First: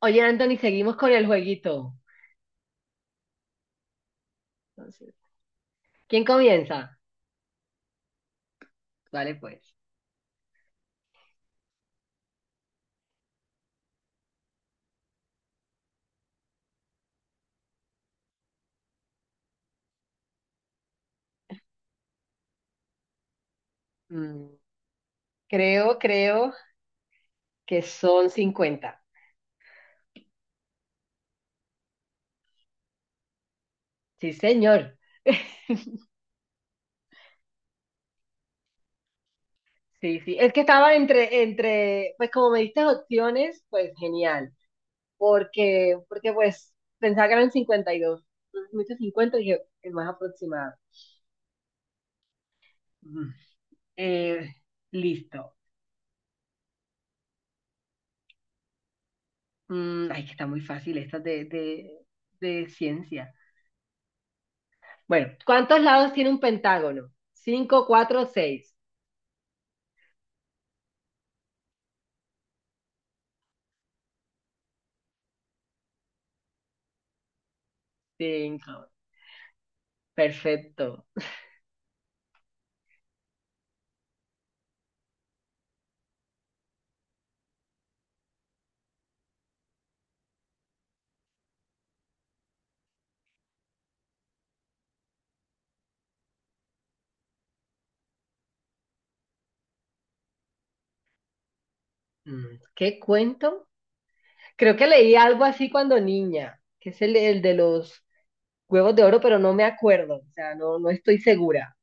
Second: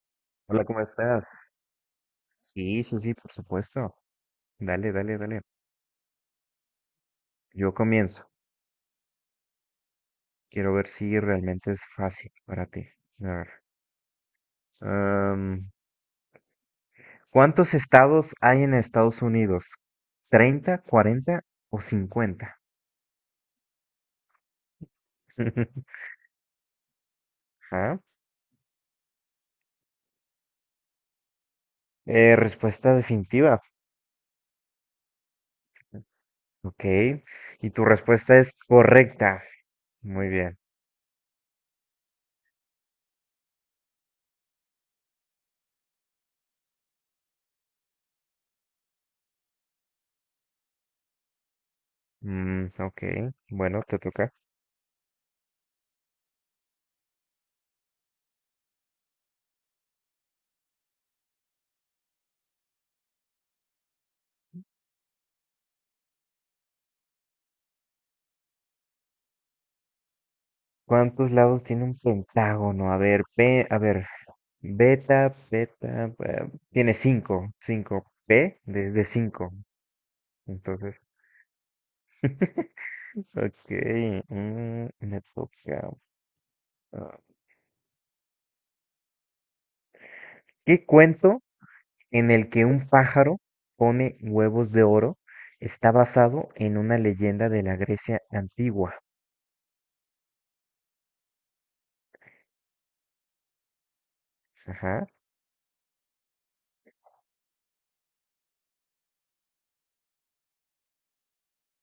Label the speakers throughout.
Speaker 1: Oye, Anthony,
Speaker 2: Hola, ¿cómo
Speaker 1: seguimos con el
Speaker 2: estás?
Speaker 1: jueguito.
Speaker 2: Sí, sí, sí, por supuesto. Dale,
Speaker 1: Entonces,
Speaker 2: dale, dale.
Speaker 1: ¿quién comienza?
Speaker 2: Yo comienzo.
Speaker 1: Vale, pues.
Speaker 2: Quiero ver si realmente es fácil para ti. A ver. am, ¿Cuántos estados hay en Estados Unidos? 30, 40 o cincuenta.
Speaker 1: Mm, creo, creo que
Speaker 2: Ajá.
Speaker 1: son 50.
Speaker 2: Respuesta definitiva.
Speaker 1: Sí, señor.
Speaker 2: Ok. Y tu respuesta es correcta.
Speaker 1: Sí,
Speaker 2: Muy
Speaker 1: sí. Es
Speaker 2: bien.
Speaker 1: que estaba pues como me diste opciones, pues genial. Porque pues pensaba que eran 52. Entonces me hice 50 y dije, el más aproximado.
Speaker 2: Ok.
Speaker 1: Ujú.
Speaker 2: Bueno, te toca.
Speaker 1: Eh, listo. Mm, ay, que está muy fácil esta de ciencia. Bueno, ¿cuántos lados tiene un pentágono? Cinco, cuatro, seis.
Speaker 2: ¿Cuántos lados tiene un pentágono? A ver, P, a ver, beta, beta, tiene cinco, cinco, P
Speaker 1: Cinco.
Speaker 2: de cinco. Entonces,
Speaker 1: Perfecto.
Speaker 2: ok, me toca. ah, ¿Qué cuento en el que un pájaro pone huevos de oro está basado en una leyenda de la Grecia antigua?
Speaker 1: Mm, ¿qué cuento? Creo que
Speaker 2: Ajá,
Speaker 1: leí algo así cuando niña, que es el de los huevos de oro, pero no me acuerdo. O sea, no, no estoy segura.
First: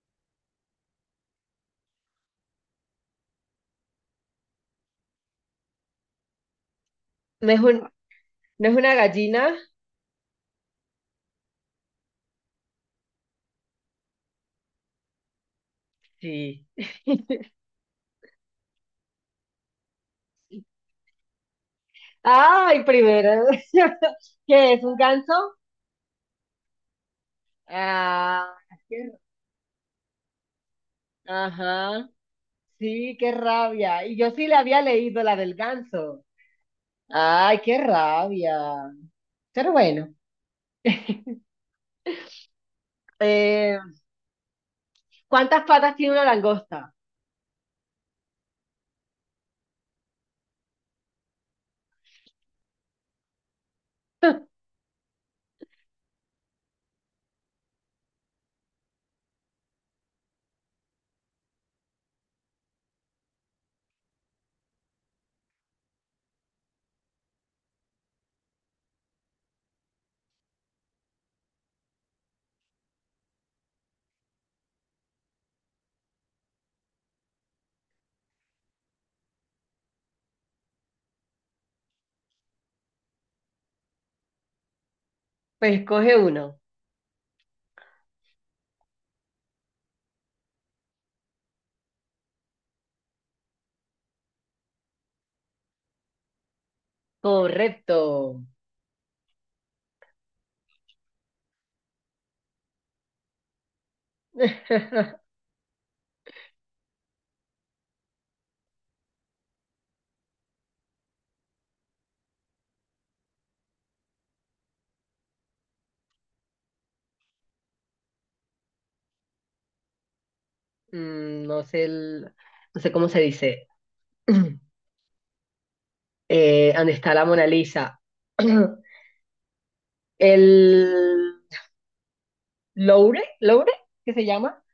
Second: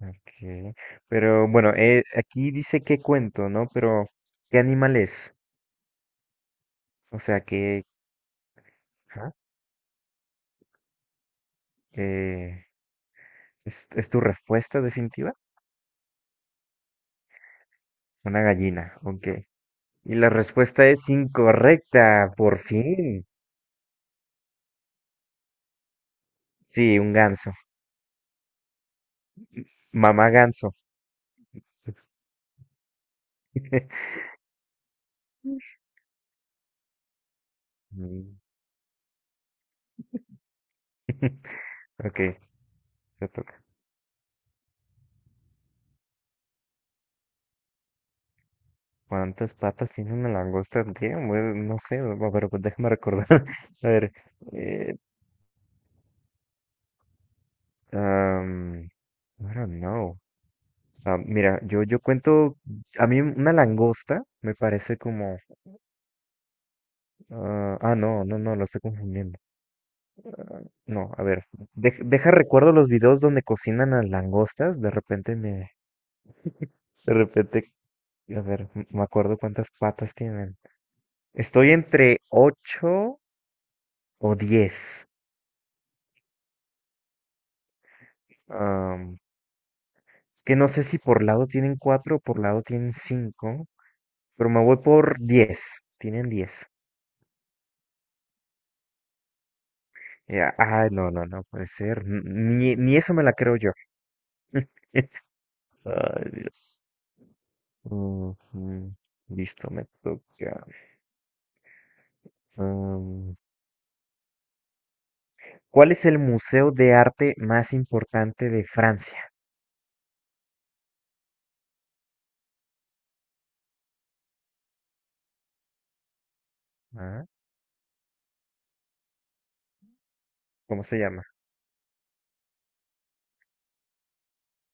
Speaker 2: ok. Pero bueno, aquí dice qué cuento, ¿no? Pero ¿qué animal es? O sea,
Speaker 1: ¿No es
Speaker 2: que...
Speaker 1: un, ¿no es una gallina?
Speaker 2: Eh, es tu respuesta definitiva?
Speaker 1: Sí.
Speaker 2: Una gallina, ok. Y la respuesta es incorrecta, por
Speaker 1: Ay,
Speaker 2: fin.
Speaker 1: primero. ¿Qué es? ¿Un ganso?
Speaker 2: Sí, un ganso.
Speaker 1: Ah, qué-
Speaker 2: Mamá ganso.
Speaker 1: ajá. Sí, qué rabia. Y yo sí la había leído, la del ganso. Ay, qué
Speaker 2: Mm.
Speaker 1: rabia. Pero bueno,
Speaker 2: Ok, te toca.
Speaker 1: eh, ¿cuántas patas tiene una langosta?
Speaker 2: ¿Cuántas patas tiene una langosta? Damn, güey, no sé, va, pero pues déjame recordar. A ver, eh, I don't know. Ah, mira, yo cuento, a mí una langosta me parece como, ah, ah, no, no, no, lo estoy confundiendo. No, a ver, deja recuerdo los videos donde cocinan las langostas, de repente, a ver, me acuerdo cuántas patas tienen. Estoy entre 8 o 10.
Speaker 1: Pues coge uno.
Speaker 2: Am, es que no sé si por lado tienen 4 o por lado tienen 5, pero me voy por diez. Tienen 10.
Speaker 1: Correcto.
Speaker 2: Ya, ay, no, no, no puede ser, ni, ni eso me la creo yo. Ay, Dios. Ujú, listo, me toca. ¿Cuál es el museo de arte más importante de Francia?
Speaker 1: No sé no sé cómo se dice. ¿Dónde está la
Speaker 2: Ah,
Speaker 1: Mona Lisa? El
Speaker 2: ¿cómo se llama?
Speaker 1: Louvre, ¿qué se llama?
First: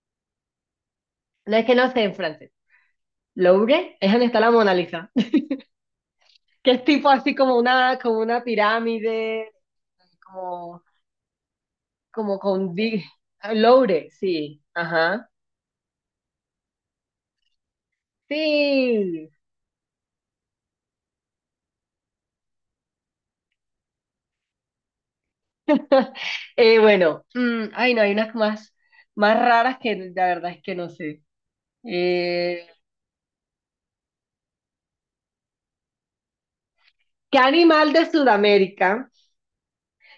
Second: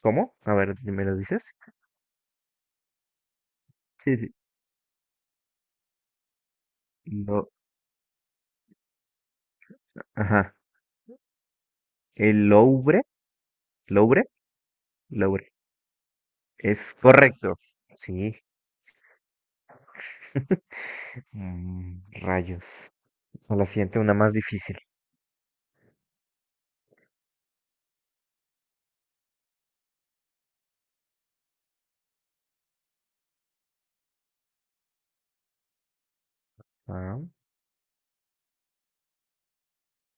Speaker 2: ¿Cómo? A ver, ¿me lo dices?
Speaker 1: No es que no sé en francés. Louvre es
Speaker 2: Sí,
Speaker 1: donde
Speaker 2: sí.
Speaker 1: está la Mona Lisa, que es tipo así
Speaker 2: Lo-
Speaker 1: como como una pirámide,
Speaker 2: ajá.
Speaker 1: como, como
Speaker 2: El
Speaker 1: con
Speaker 2: Louvre,
Speaker 1: di- Louvre,
Speaker 2: Louvre,
Speaker 1: sí, ajá.
Speaker 2: Louvre. Es correcto. Sí.
Speaker 1: Sí.
Speaker 2: Mm, rayos. A la siguiente, una más difícil.
Speaker 1: Bueno, ay no, hay unas más raras que la verdad es que no sé. Eh,
Speaker 2: Ah,
Speaker 1: ¿Qué animal de Sudamérica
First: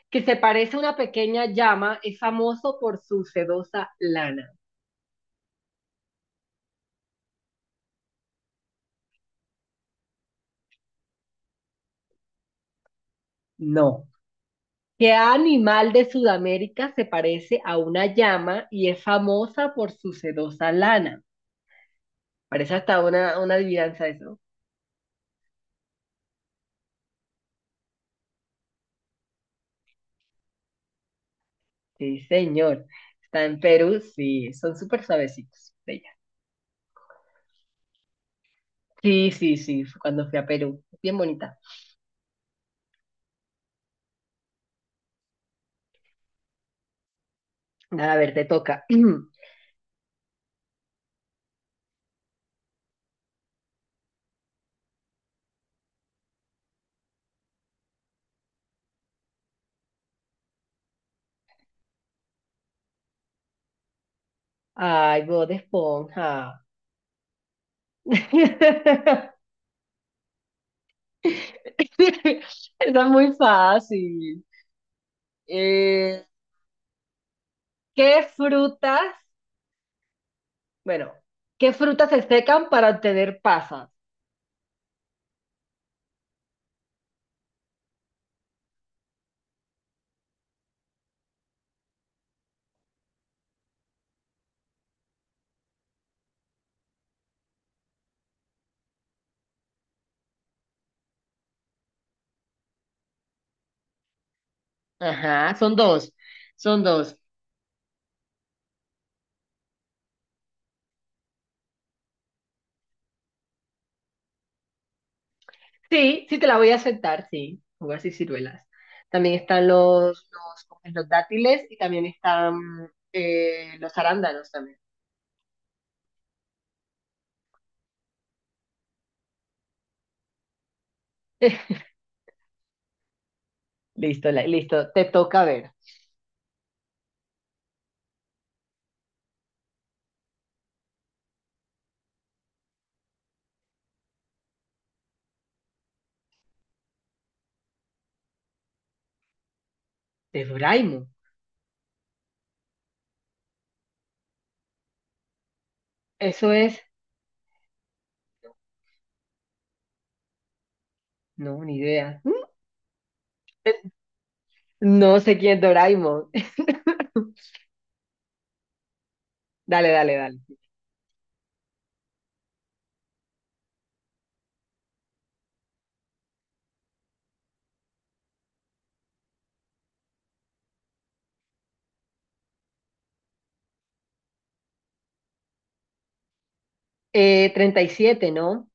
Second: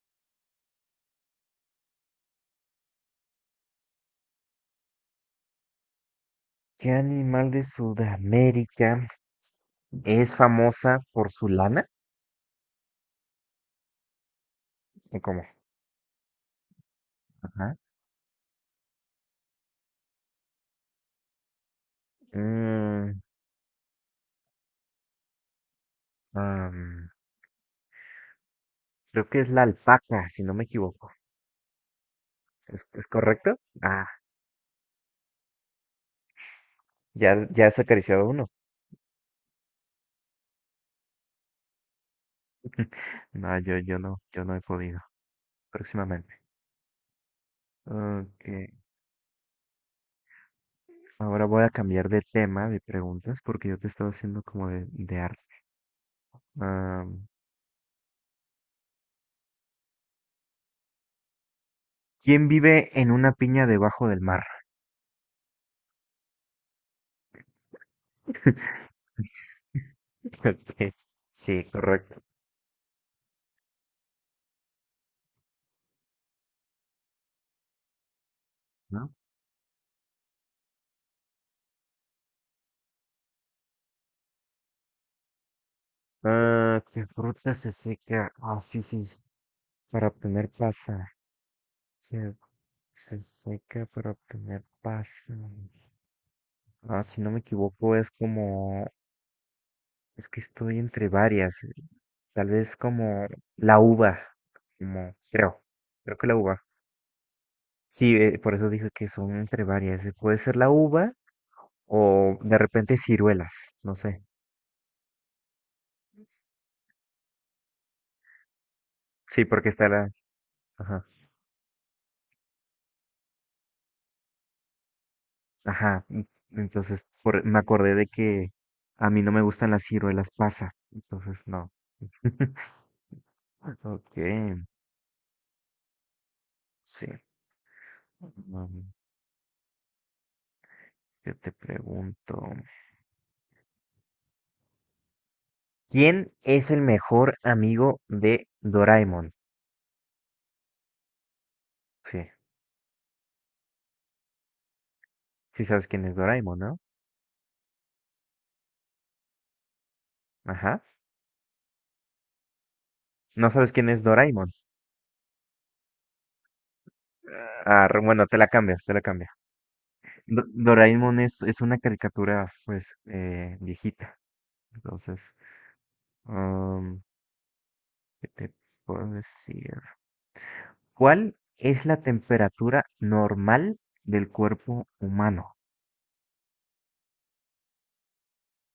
Speaker 1: que se parece a una pequeña llama es famoso por su sedosa lana?
Speaker 2: ¿qué animal de Sudamérica es famosa por su lana?
Speaker 1: No. ¿Qué
Speaker 2: ¿O cómo?
Speaker 1: animal de Sudamérica se parece
Speaker 2: Ajá.
Speaker 1: a una llama y es famosa por su sedosa lana? Parece hasta
Speaker 2: Mm,
Speaker 1: una adivinanza eso.
Speaker 2: am, creo que es la alpaca, si no me equivoco.
Speaker 1: Sí, señor.
Speaker 2: Es
Speaker 1: Está
Speaker 2: correcto?
Speaker 1: en Perú,
Speaker 2: Ah,
Speaker 1: sí, son súper suavecitos.
Speaker 2: ya, ya has acariciado uno.
Speaker 1: Sí, sí, sí, fue cuando fui a Perú. Bien bonita.
Speaker 2: No, yo no he podido. Próximamente.
Speaker 1: A ver, te
Speaker 2: Ok,
Speaker 1: toca.
Speaker 2: ahora voy a cambiar de tema de preguntas porque yo te estaba haciendo como de arte. Ah, ¿Quién vive en una piña debajo del mar?
Speaker 1: Ay, Bob Esponja.
Speaker 2: Ok, sí, correcto,
Speaker 1: Está muy fácil. Eh, ¿qué frutas,
Speaker 2: ¿no?
Speaker 1: bueno, qué frutas se secan para obtener pasas?
Speaker 2: Ah, ¿qué fruta se seca? Ah, sí, sí, sí, para obtener pasa. Se, se seca para obtener pasa. Ah, si no me equivoco, es como... Es que estoy entre varias. Tal vez como la uva, como
Speaker 1: Ajá, son dos,
Speaker 2: creo que la uva.
Speaker 1: son dos.
Speaker 2: Sí, por eso dije que son entre varias. Puede ser la uva o de repente ciruelas, no sé.
Speaker 1: Sí, sí te la voy a aceptar, sí. Uvas y ciruelas. También
Speaker 2: Sí,
Speaker 1: están
Speaker 2: porque está la...
Speaker 1: ¿cómo es?
Speaker 2: Ajá,
Speaker 1: Los dátiles y también están los arándanos también.
Speaker 2: ajá. Entonces, me acordé de que a mí no me gustan las ciruelas pasa. Entonces, no. Ok,
Speaker 1: Listo, listo. Te toca ver.
Speaker 2: sí. Mm, yo te pregunto, ¿quién es el mejor amigo de Doraemon?
Speaker 1: De Doraemon.
Speaker 2: Sí. ¿Sí sabes quién es
Speaker 1: Eso
Speaker 2: Doraemon, no?
Speaker 1: es.
Speaker 2: Ajá.
Speaker 1: No, ni idea.
Speaker 2: No sabes quién
Speaker 1: Eh,
Speaker 2: es Doraemon.
Speaker 1: no sé quién es Doraemon.
Speaker 2: Ah, bueno, te la cambio.
Speaker 1: Dale, dale, dale.
Speaker 2: Doraemon es una caricatura, pues, viejita. Entonces, um, ¿qué te puedo decir? ¿Cuál es la temperatura normal del cuerpo humano?
Speaker 1: 37, ¿no?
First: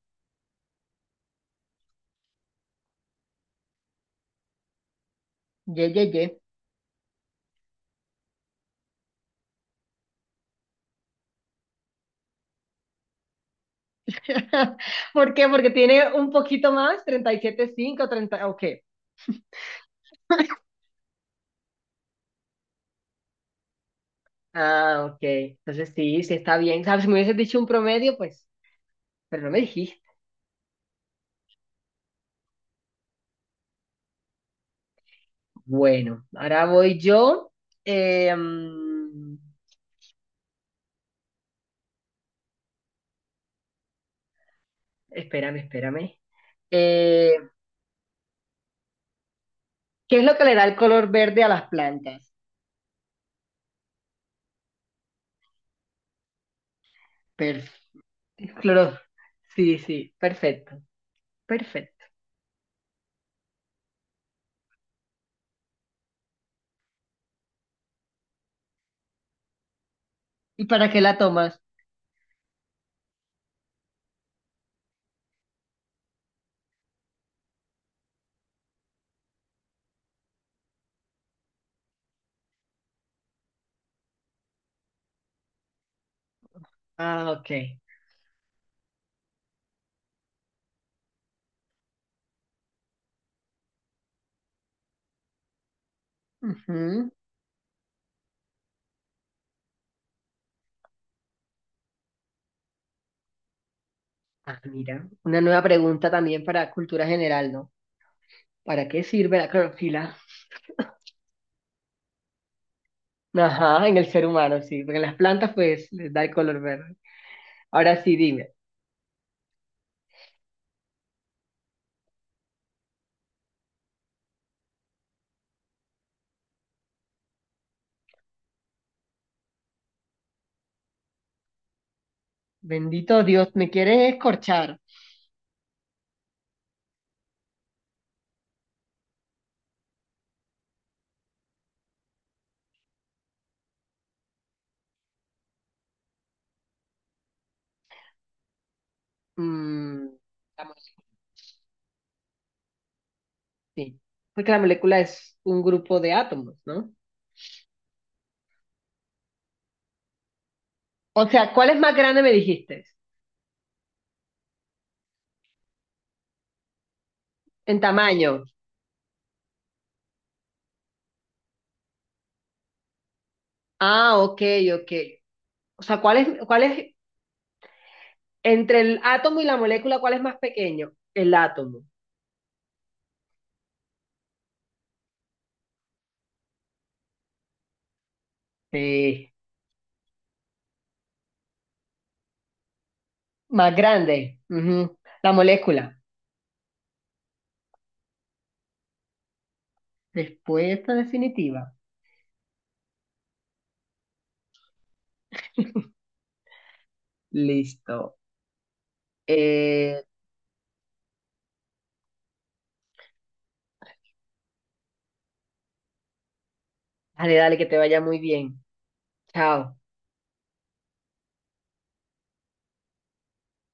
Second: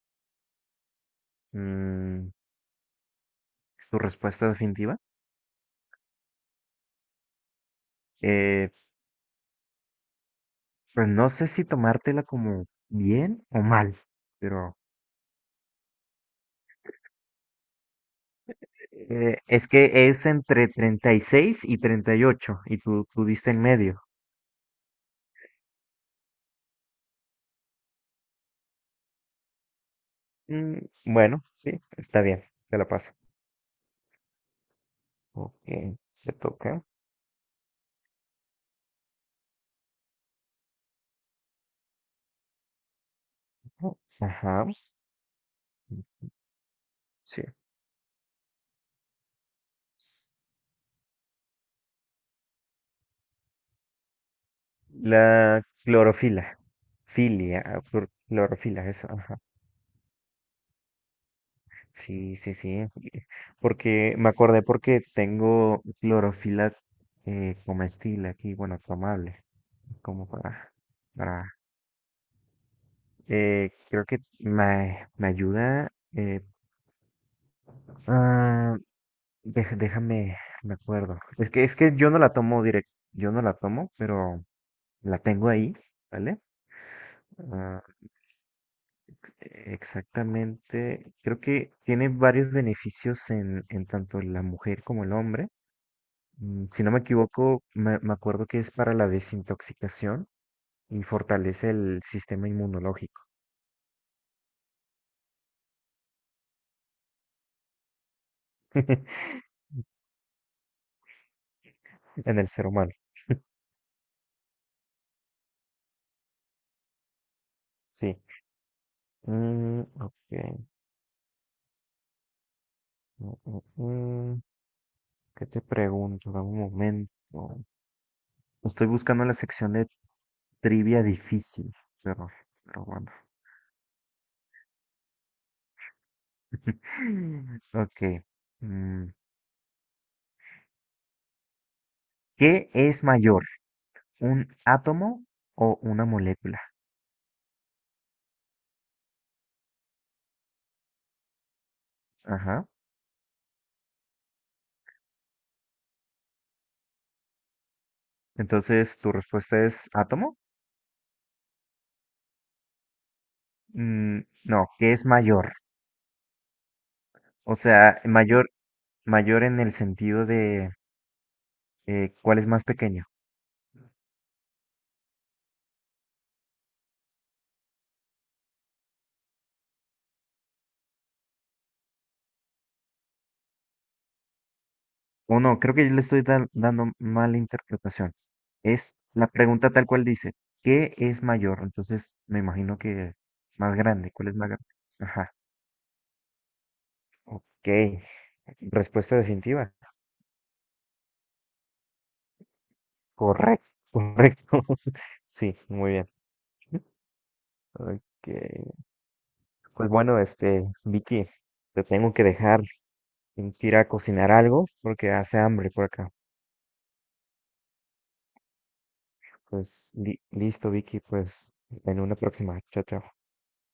Speaker 2: Mm, ¿es tu respuesta definitiva?
Speaker 1: Ye, ye, ye.
Speaker 2: Eh, pues no sé si tomártela como bien o mal, pero...
Speaker 1: ¿Por qué? Porque tiene un poquito más. 37,5, 30. Ok.
Speaker 2: Es que es entre treinta y ocho, y tú diste en medio.
Speaker 1: Ah, ok. Entonces sí, sí está bien. ¿Sabes? Si me hubieses dicho un promedio, pues. Pero no me dijiste.
Speaker 2: Mm, bueno, sí, está bien, te la paso. Ok,
Speaker 1: Bueno,
Speaker 2: te
Speaker 1: ahora
Speaker 2: toca.
Speaker 1: voy yo. Eh, mm,
Speaker 2: Oh, ajá,
Speaker 1: espérame. Eh,
Speaker 2: sí.
Speaker 1: ¿Qué es lo que le da el color verde a las plantas?
Speaker 2: La clorofila. Filia,
Speaker 1: Per-
Speaker 2: ah, clorofila,
Speaker 1: cloro-
Speaker 2: eso, ajá.
Speaker 1: Sí, sí, perfecto.
Speaker 2: Sí, sí, sí. Porque me acordé porque tengo clorofila comestible aquí, bueno, tomable, como
Speaker 1: ¿Y para qué la
Speaker 2: para,
Speaker 1: tomas?
Speaker 2: creo que me ayuda ah, déjame, me acuerdo. Es que yo no la tomo directo, yo no la tomo, pero la tengo ahí, ¿vale?
Speaker 1: Ah, ok.
Speaker 2: Ah, exactamente. Creo que tiene varios beneficios en tanto la mujer como el hombre. Mm, si no me
Speaker 1: Ujú.
Speaker 2: equivoco, me acuerdo que es para la desintoxicación y fortalece el sistema inmunológico
Speaker 1: Ah, mira, una nueva pregunta también para cultura general, ¿no? ¿Para qué sirve la clorofila?
Speaker 2: en el ser humano.
Speaker 1: Ajá, en el ser humano, sí, porque en las plantas pues les da el color verde. Ahora sí,
Speaker 2: Sí.
Speaker 1: dime,
Speaker 2: Mm, ok. Mm, mm, mm. ¿Qué te pregunto? Dame un momento. Estoy buscando la sección de trivia difícil. Qué horror, pero bueno.
Speaker 1: bendito Dios, ¿me quieres escorchar?
Speaker 2: Ok. mm, ¿Qué es mayor? ¿Un átomo o una molécula?
Speaker 1: Mm, la mo-
Speaker 2: Ajá.
Speaker 1: sí, porque la molécula es un grupo de átomos, ¿no?
Speaker 2: Entonces, ¿tu respuesta es átomo?
Speaker 1: O sea, ¿cuál es más grande me dijiste?
Speaker 2: Mm, no, ¿qué es mayor? O
Speaker 1: En
Speaker 2: sea,
Speaker 1: tamaño.
Speaker 2: mayor en el sentido de ¿cuál es más pequeño?
Speaker 1: Ah, ok. O sea, entre el átomo y la molécula, ¿cuál es más pequeño? El átomo.
Speaker 2: O no, creo que yo le estoy dando mala interpretación. Es la
Speaker 1: Sí.
Speaker 2: pregunta tal cual dice, ¿qué es mayor? Entonces me imagino que
Speaker 1: Más
Speaker 2: más grande, ¿cuál es
Speaker 1: grande.
Speaker 2: más grande?
Speaker 1: Ujú. La
Speaker 2: Ajá,
Speaker 1: molécula.
Speaker 2: ok, respuesta definitiva.
Speaker 1: Respuesta definitiva.
Speaker 2: Correcto, correcto. Sí, muy bien.
Speaker 1: Listo.
Speaker 2: Ok, pues
Speaker 1: Eh,
Speaker 2: bueno, este, Vicky, te tengo que dejar, tengo que ir a cocinar algo porque hace hambre por acá.
Speaker 1: dale, dale, que te vaya muy bien. Chao.
Speaker 2: Pues listo, Vicky, pues en una próxima. Chao, chao.